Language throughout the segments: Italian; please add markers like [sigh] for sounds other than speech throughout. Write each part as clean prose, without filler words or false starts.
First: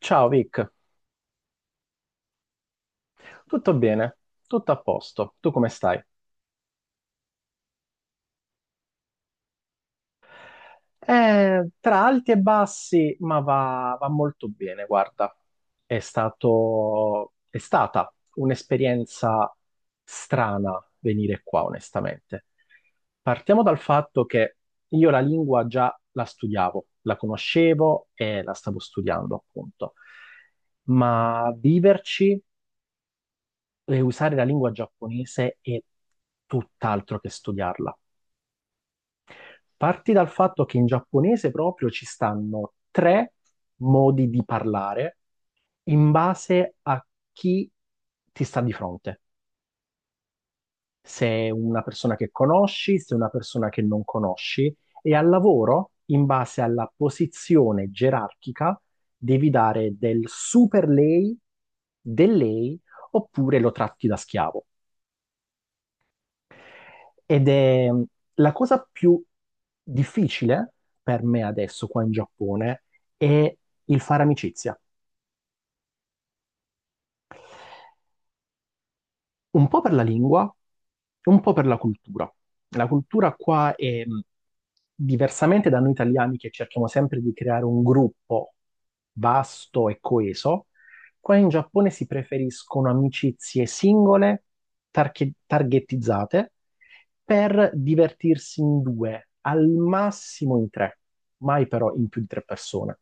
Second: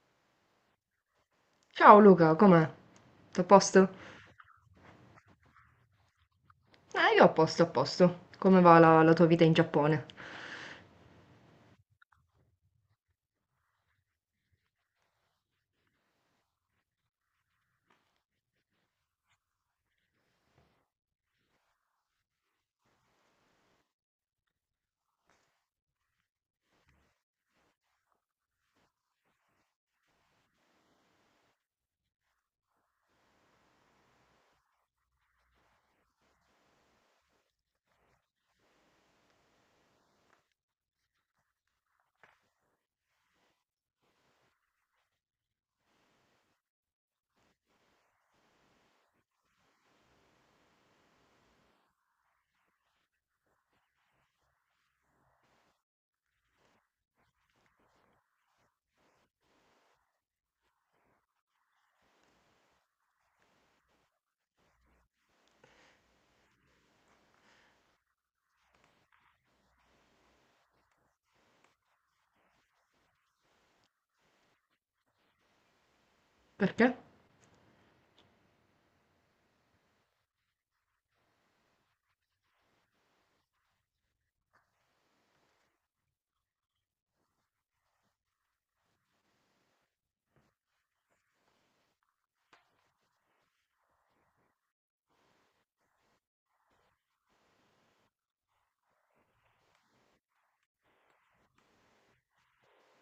Ciao Vic, Ciao Luca, com'è? Tutto a tutto posto? bene, tutto a posto, tu come stai? Io a posto, a posto. Come va la tua vita in Giappone? Tra alti e bassi, ma va molto bene, guarda, è stata un'esperienza strana venire qua, onestamente. Partiamo dal fatto che io la lingua già la studiavo, la conoscevo e la stavo studiando, appunto, ma viverci usare la lingua giapponese è tutt'altro che studiarla. Parti dal fatto che in giapponese proprio ci stanno tre modi di parlare in base a chi ti sta di fronte. Se è una persona che conosci, se è una persona che non conosci, e al lavoro, in base alla posizione gerarchica, devi dare del super lei, del lei, oppure lo tratti da schiavo. Ed è la cosa più difficile per me adesso qua in Giappone è il fare amicizia. Perché? Un po' per la lingua e un po' per la cultura. La cultura qua è diversamente da noi italiani che cerchiamo sempre di creare un gruppo vasto e coeso, qua in Giappone si preferiscono amicizie singole, targettizzate, per divertirsi in due, al massimo in tre, mai però in più di tre persone.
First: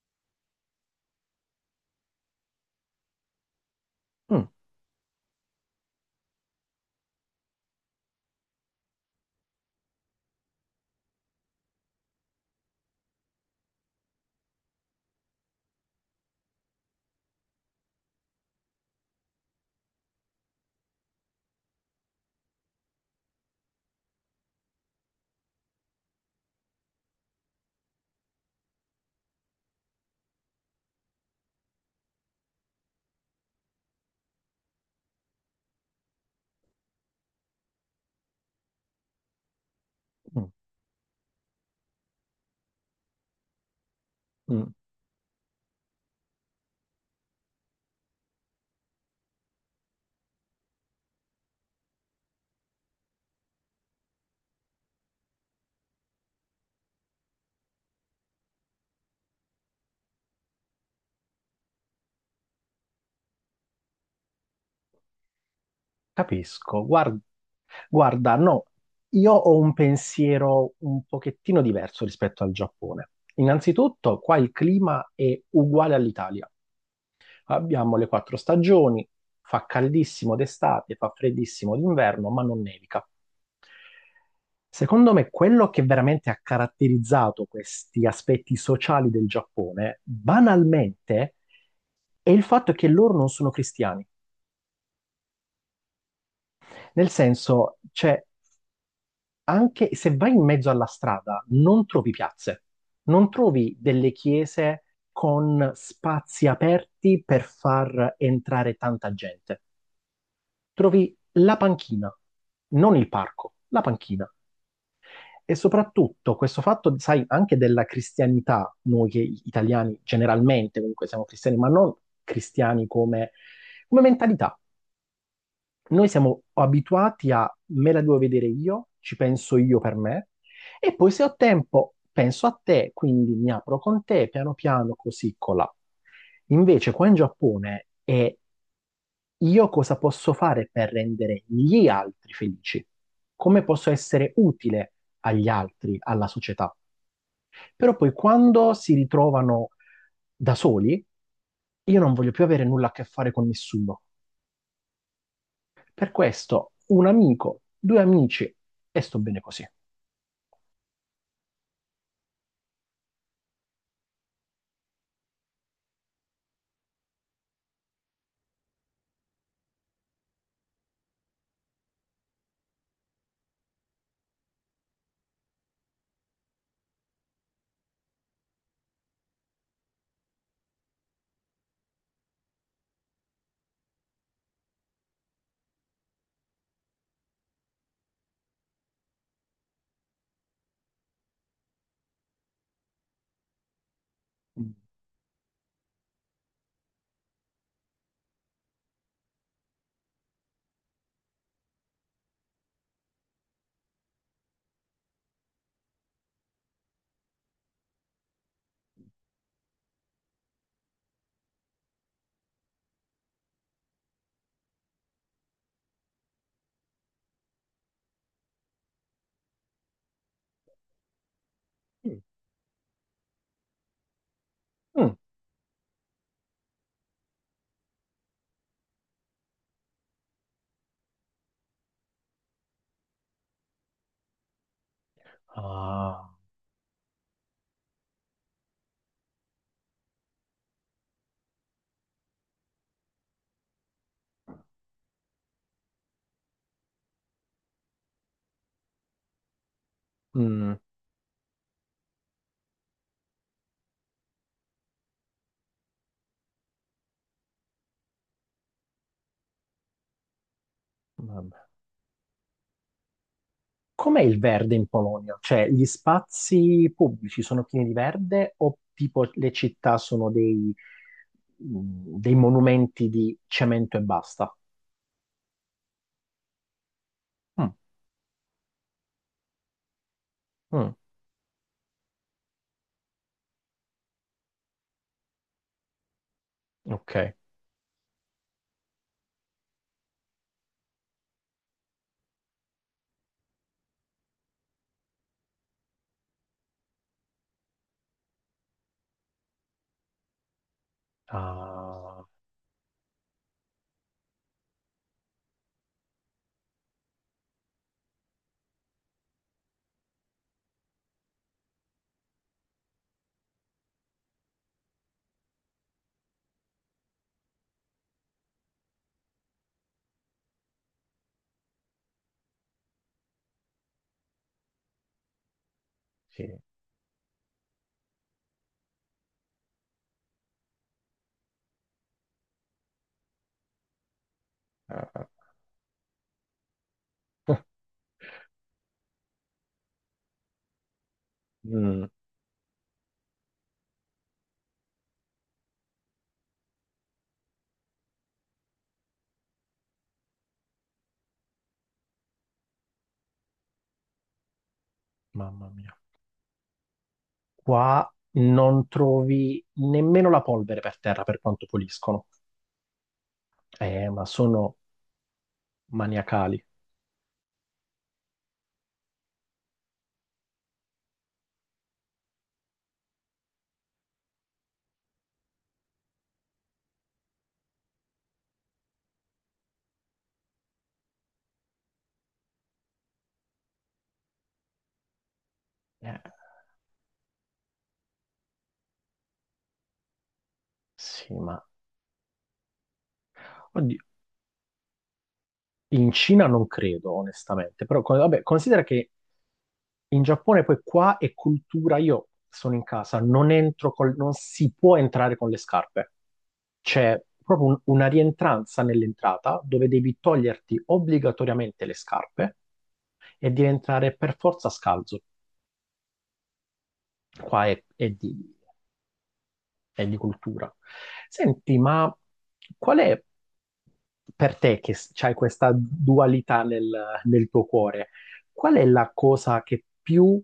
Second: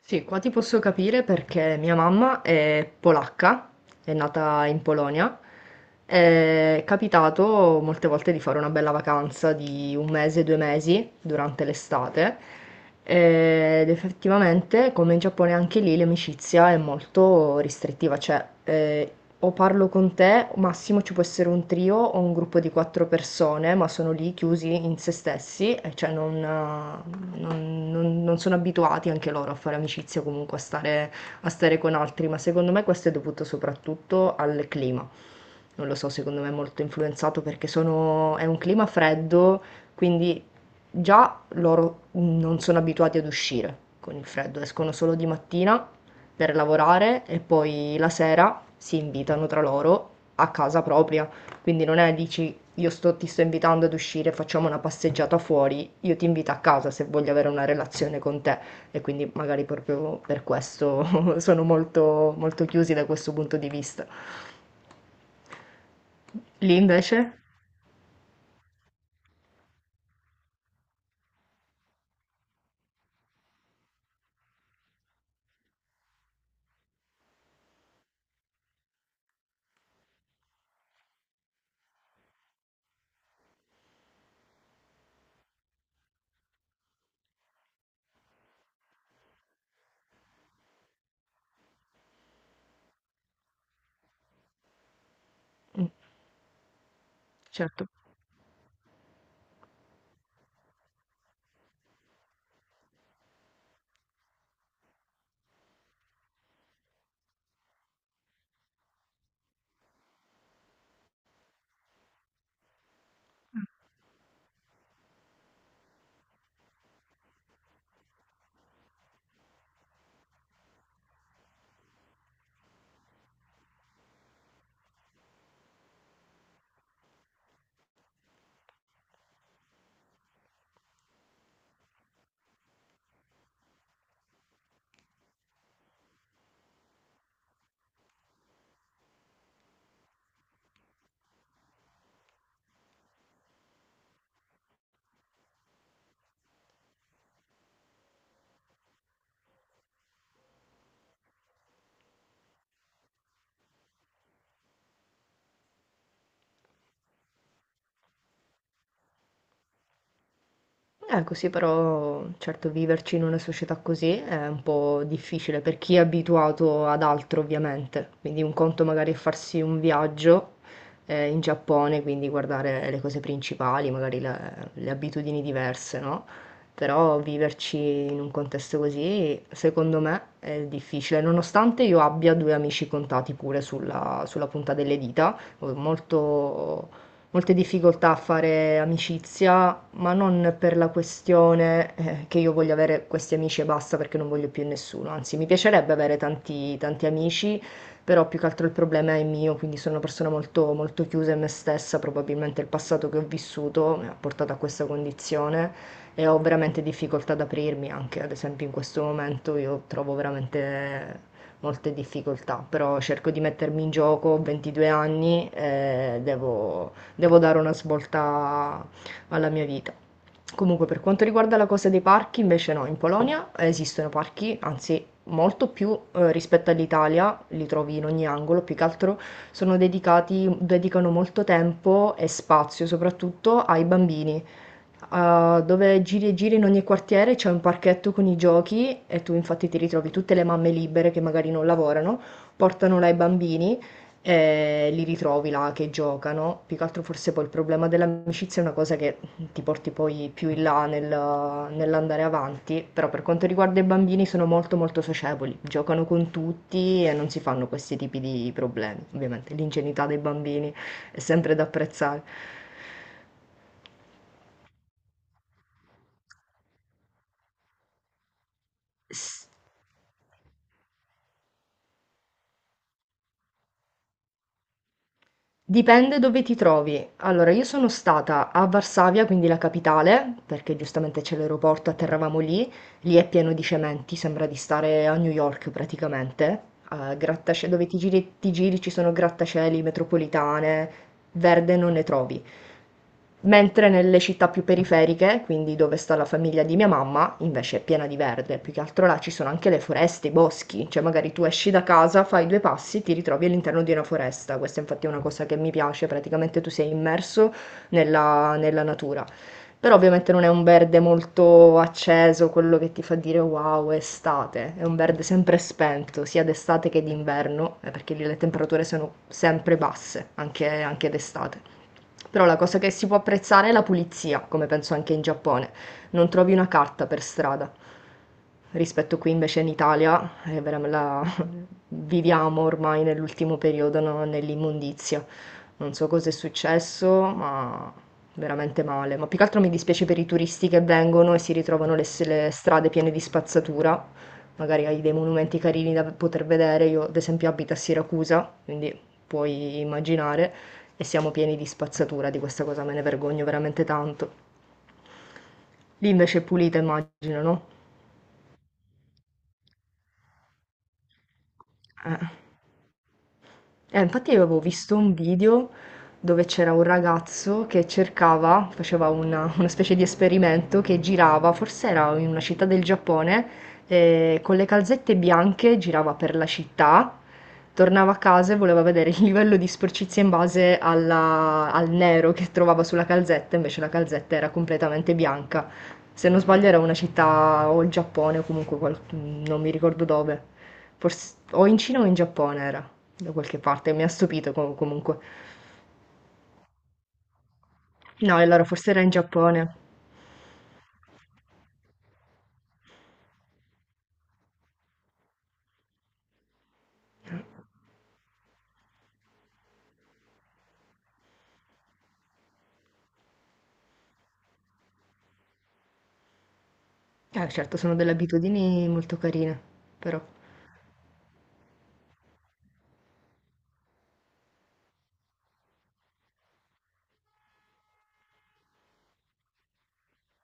Sì, qua ti posso capire perché mia mamma è polacca, è Mm, nata in Polonia. È capitato molte volte di fare una bella vacanza di un mese, due mesi durante l'estate. Ed effettivamente, come in Giappone, anche lì l'amicizia è molto restrittiva, cioè o parlo con te, massimo ci può essere un trio o un gruppo di quattro persone, ma sono lì chiusi in se stessi, e cioè non sono abituati anche loro a fare amicizia, comunque a stare con altri, ma secondo me questo è dovuto soprattutto al clima. Non lo so, secondo me è molto influenzato perché è un clima freddo, quindi mm, già loro non sono abituati ad uscire con il freddo, mm. escono solo di mattina per lavorare e poi la sera si invitano tra loro a casa propria. Quindi non è, dici, ti sto invitando ad uscire, facciamo una passeggiata fuori, io ti invito a casa se voglio avere una relazione con te. E quindi magari proprio per questo [laughs] sono molto, molto chiusi da questo punto di vista. Lì Capisco. Guarda, invece? guarda, no, io ho un pensiero un pochettino diverso rispetto al Giappone. Innanzitutto, qua il clima è uguale all'Italia. Abbiamo le quattro stagioni, fa caldissimo d'estate, fa freddissimo d'inverno, ma non nevica. Secondo me, quello che veramente ha caratterizzato questi aspetti sociali del Giappone, banalmente, è il fatto che loro non sono cristiani. Mm. Nel senso, Certo. c'è anche se vai in mezzo alla strada, non trovi piazze, non trovi delle chiese con spazi aperti per far entrare tanta gente. Trovi la panchina, non il parco, la panchina. E soprattutto questo fatto, sai, anche della cristianità, noi che italiani generalmente comunque siamo cristiani, ma non cristiani come mentalità noi siamo abituati a me la devo vedere io, ci penso io per me, e poi se ho tempo penso a te, quindi mi apro con te piano piano così colà. Invece qua in Giappone è io cosa posso fare per rendere gli altri felici? Come posso essere utile agli altri, alla società? Però poi quando si ritrovano da soli, io non voglio più avere nulla a che fare con nessuno. Per questo, un amico, due amici e sto bene così. Così però, certo, viverci in una società così è un po' difficile per chi è abituato ad altro, ovviamente. Quindi un conto magari è farsi un viaggio in Giappone, quindi guardare le cose principali, magari le abitudini diverse, no? Però viverci in un contesto così, secondo me, è difficile, nonostante io abbia due amici contati pure sulla punta delle dita, ho molte difficoltà a fare amicizia ma non per la questione, che io voglio avere questi amici e basta perché non voglio più Mm. nessuno. Anzi, mi piacerebbe avere tanti, tanti amici, però più che altro il problema è mio, quindi sono una persona molto, molto chiusa in me stessa, probabilmente il passato che ho vissuto mi ha portato a questa condizione e ho veramente difficoltà ad aprirmi anche, ad esempio in questo momento io trovo veramente molte difficoltà, però cerco di mettermi in gioco, ho 22 anni e devo dare una svolta alla mia vita. Comunque, per quanto riguarda la cosa dei parchi, invece no, in Polonia esistono parchi, anzi Mm. molto più rispetto all'Italia, li trovi in ogni angolo, più che altro sono dedicano molto tempo e spazio soprattutto ai bambini, dove giri Ah, e giri in ogni quartiere c'è un parchetto con i giochi e tu infatti ti ritrovi tutte le mamme libere che magari non lavorano, portano là i bambini e li ritrovi là che giocano. Più che altro forse poi il problema dell'amicizia è una cosa che ti porti poi più in mm, là nell'andare avanti, però per quanto riguarda i bambini sono molto molto socievoli, giocano con tutti e non si fanno questi tipi di problemi. Ovviamente l'ingenuità dei bambini è sempre vabbè. da apprezzare. Com'è il verde in Polonia? Cioè, gli spazi pubblici sono pieni di verde o tipo S le città sono dei monumenti di cemento e basta? Dipende dove ti trovi. Allora, io Mm, sono stata a Varsavia, quindi la capitale, perché mm, giustamente c'è l'aeroporto, atterravamo lì. Lì è pieno di cementi, sembra di stare a New York praticamente. Eh, ok. grattascie- dove ti giri ci sono grattacieli, metropolitane, verde non ne trovi. Mentre nelle città più periferiche, quindi dove sta la famiglia di mia mamma, invece è piena di verde, più che altro là ci sono anche le foreste, i boschi, cioè magari tu esci da casa, Ah, fai due passi, ti ritrovi all'interno di una foresta, questa infatti è una cosa che mi piace, praticamente tu sei immerso nella natura. Però ovviamente non è un verde molto acceso, quello che ti fa dire wow, è estate, è un verde sempre spento, sia d'estate che d'inverno, perché lì le temperature sono sempre basse, anche d'estate. Però la cosa che si può apprezzare è la pulizia, come penso anche in Giappone. Non sì. trovi una carta per strada. Rispetto qui invece in Italia. Viviamo ormai nell'ultimo periodo, no, nell'immondizia. Non so cosa è successo, ma veramente male. Ma più che altro mi dispiace per i turisti che vengono e si ritrovano le, mm, s- le strade piene di spazzatura. Magari hai dei monumenti carini da poter vedere. Io, ad esempio, abito a Siracusa, quindi puoi immaginare, e siamo pieni di spazzatura. Di questa cosa me ne vergogno veramente tanto. Mamma mia. Lì invece è pulita, immagino, no? Qua non trovi nemmeno la polvere per terra per quanto Eh. puliscono. Ma Infatti avevo sono visto un video dove maniacali. c'era un ragazzo che cercava, faceva una specie di esperimento che girava, forse era in una città del Giappone, con le calzette bianche girava per la città, tornava a casa e voleva vedere il livello di sporcizia in base al nero che trovava sulla calzetta, invece la calzetta era completamente bianca. Eh, Se non sbaglio era una città o il Giappone o comunque non mi ricordo dove, sì, forse ma o in Cina o in Giappone era. Da qualche parte, oddio, mi ha stupito comunque. in Cina non credo, onestamente. Però, No, vabbè, e allora considera forse era in che Giappone. in Giappone poi qua è cultura. Io sono in casa, non entro col- non si può entrare con le scarpe. C'è proprio una rientranza nell'entrata dove devi toglierti obbligatoriamente le scarpe e devi entrare per forza scalzo. Qua Certo, sono è delle di abitudini molto carine, e di però. cultura. Senti, ma qual è per te che hai questa dualità nel tuo cuore? Qual è la cosa che più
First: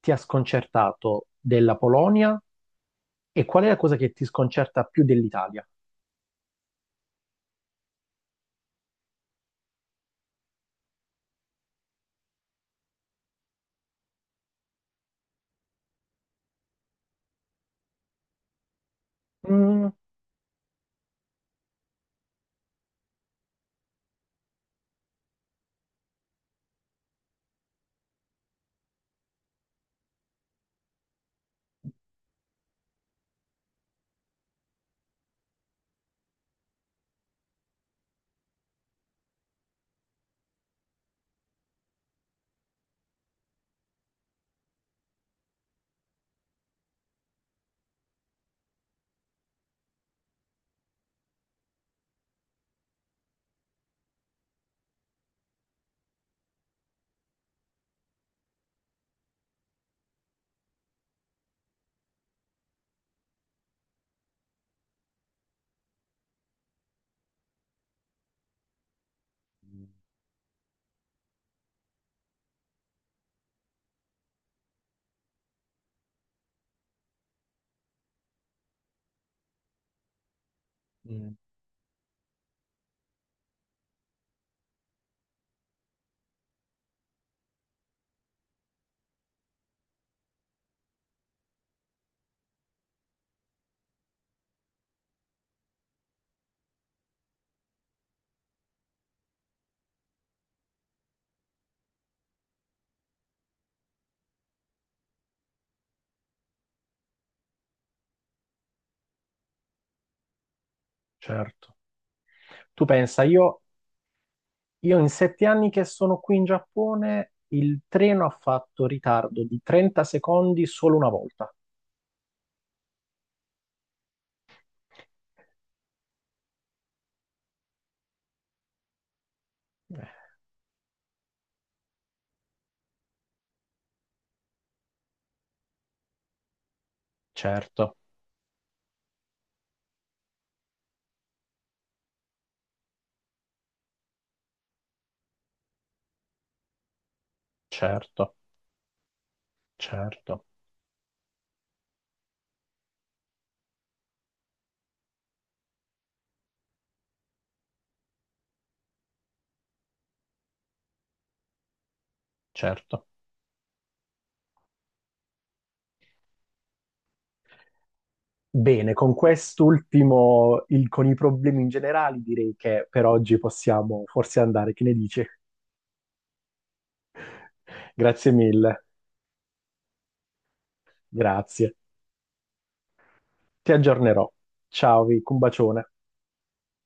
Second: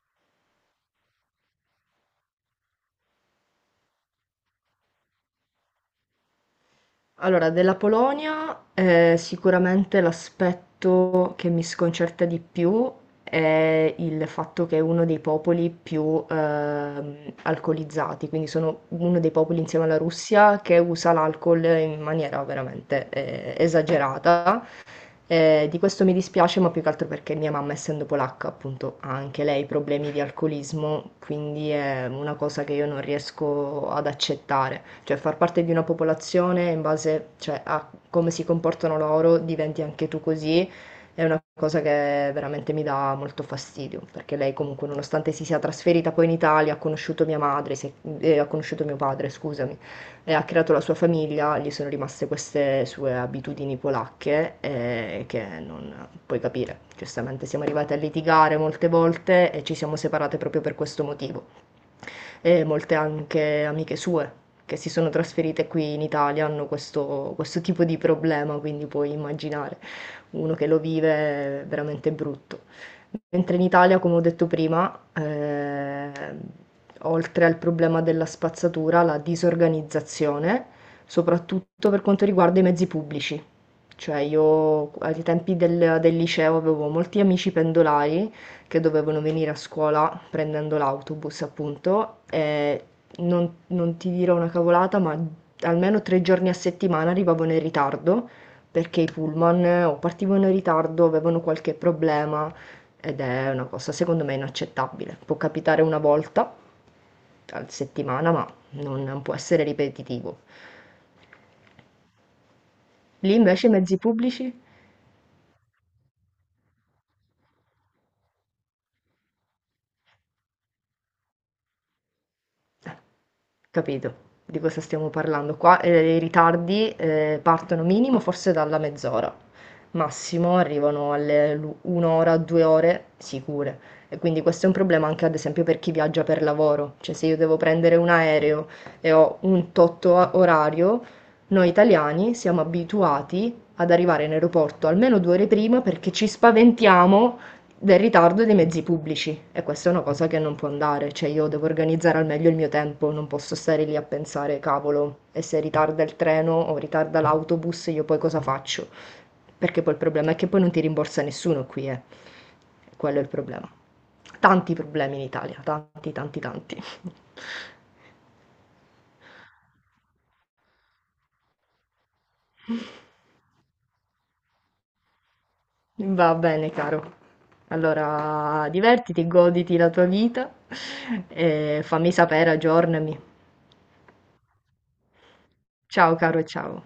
ti ha sconcertato della Polonia e qual è la cosa che ti sconcerta più dell'Italia? Allora, della Polonia, sicuramente l'aspetto che mi sconcerta di più è il fatto che è uno dei popoli più alcolizzati, quindi sono uno dei popoli insieme Mm, alla Russia che usa l'alcol in maniera veramente esagerata. Di questo mi dispiace, ma più che altro perché mia mamma, essendo polacca, appunto, ha anche lei problemi di alcolismo, quindi è una cosa che io non riesco ad accettare. Cioè, far parte di una popolazione in base, cioè, a come si comportano loro, diventi anche tu così, è una cosa che veramente mi dà molto fastidio, perché lei comunque, nonostante si sia trasferita poi in Italia, ha conosciuto mia madre, ha conosciuto mio padre, scusami, e ha creato la sua famiglia, gli sono rimaste queste sue abitudini polacche che non puoi capire. Giustamente siamo arrivati a litigare molte volte e ci siamo separate proprio per questo motivo e molte anche amiche sue che si sono trasferite qui in Italia hanno questo tipo di problema, quindi puoi immaginare uno che lo vive è veramente brutto. Mentre in Italia, come ho detto prima, oltre al problema della spazzatura, la disorganizzazione, mm, soprattutto per quanto riguarda i mezzi pubblici. Cioè io ai tempi del liceo avevo molti amici pendolari che dovevano venire a scuola prendendo l'autobus, appunto, e non ti dirò una cavolata, ma almeno tre giorni a settimana arrivavano in ritardo perché i pullman o partivano in ritardo, avevano qualche problema ed è una cosa secondo me inaccettabile. Può capitare una volta a settimana, ma non può essere ripetitivo. certo. Tu pensa, Lì invece i mezzi pubblici? io in 7 anni che sono qui in Giappone, il treno ha fatto ritardo di 30 secondi solo una volta. Eh. Capito, di cosa stiamo parlando. Qua, i ritardi, partono minimo forse dalla mezz'ora, Eh, massimo arrivano alle l'u 1 ora, 2 ore sicure. E quindi questo è un problema anche ad esempio per chi viaggia per lavoro, cioè se io devo certo. prendere un aereo e ho un tot o orario, noi italiani siamo abituati ad arrivare in aeroporto almeno 2 ore prima perché ci spaventiamo del Certo, ritardo dei mezzi pubblici e questa è una cosa che certo, non può andare, cioè io devo organizzare al meglio il mio tempo, non posso stare lì a pensare, cavolo, e se ritarda il treno o ritarda l'autobus, io poi cosa faccio? Perché poi il problema è che poi non ti rimborsa nessuno qui, eh. certo. Quello è il problema. Tanti problemi in Italia, tanti, tanti, tanti. Bene, con quest'ultimo, con i problemi in generale, direi che per oggi possiamo forse andare. Che ne dici? Va bene, caro. [laughs] Grazie Allora, mille, divertiti, goditi la tua vita grazie. e fammi sapere, aggiornami. Ti aggiornerò. Ciao, Vic, un bacione. Ciao, caro, ciao.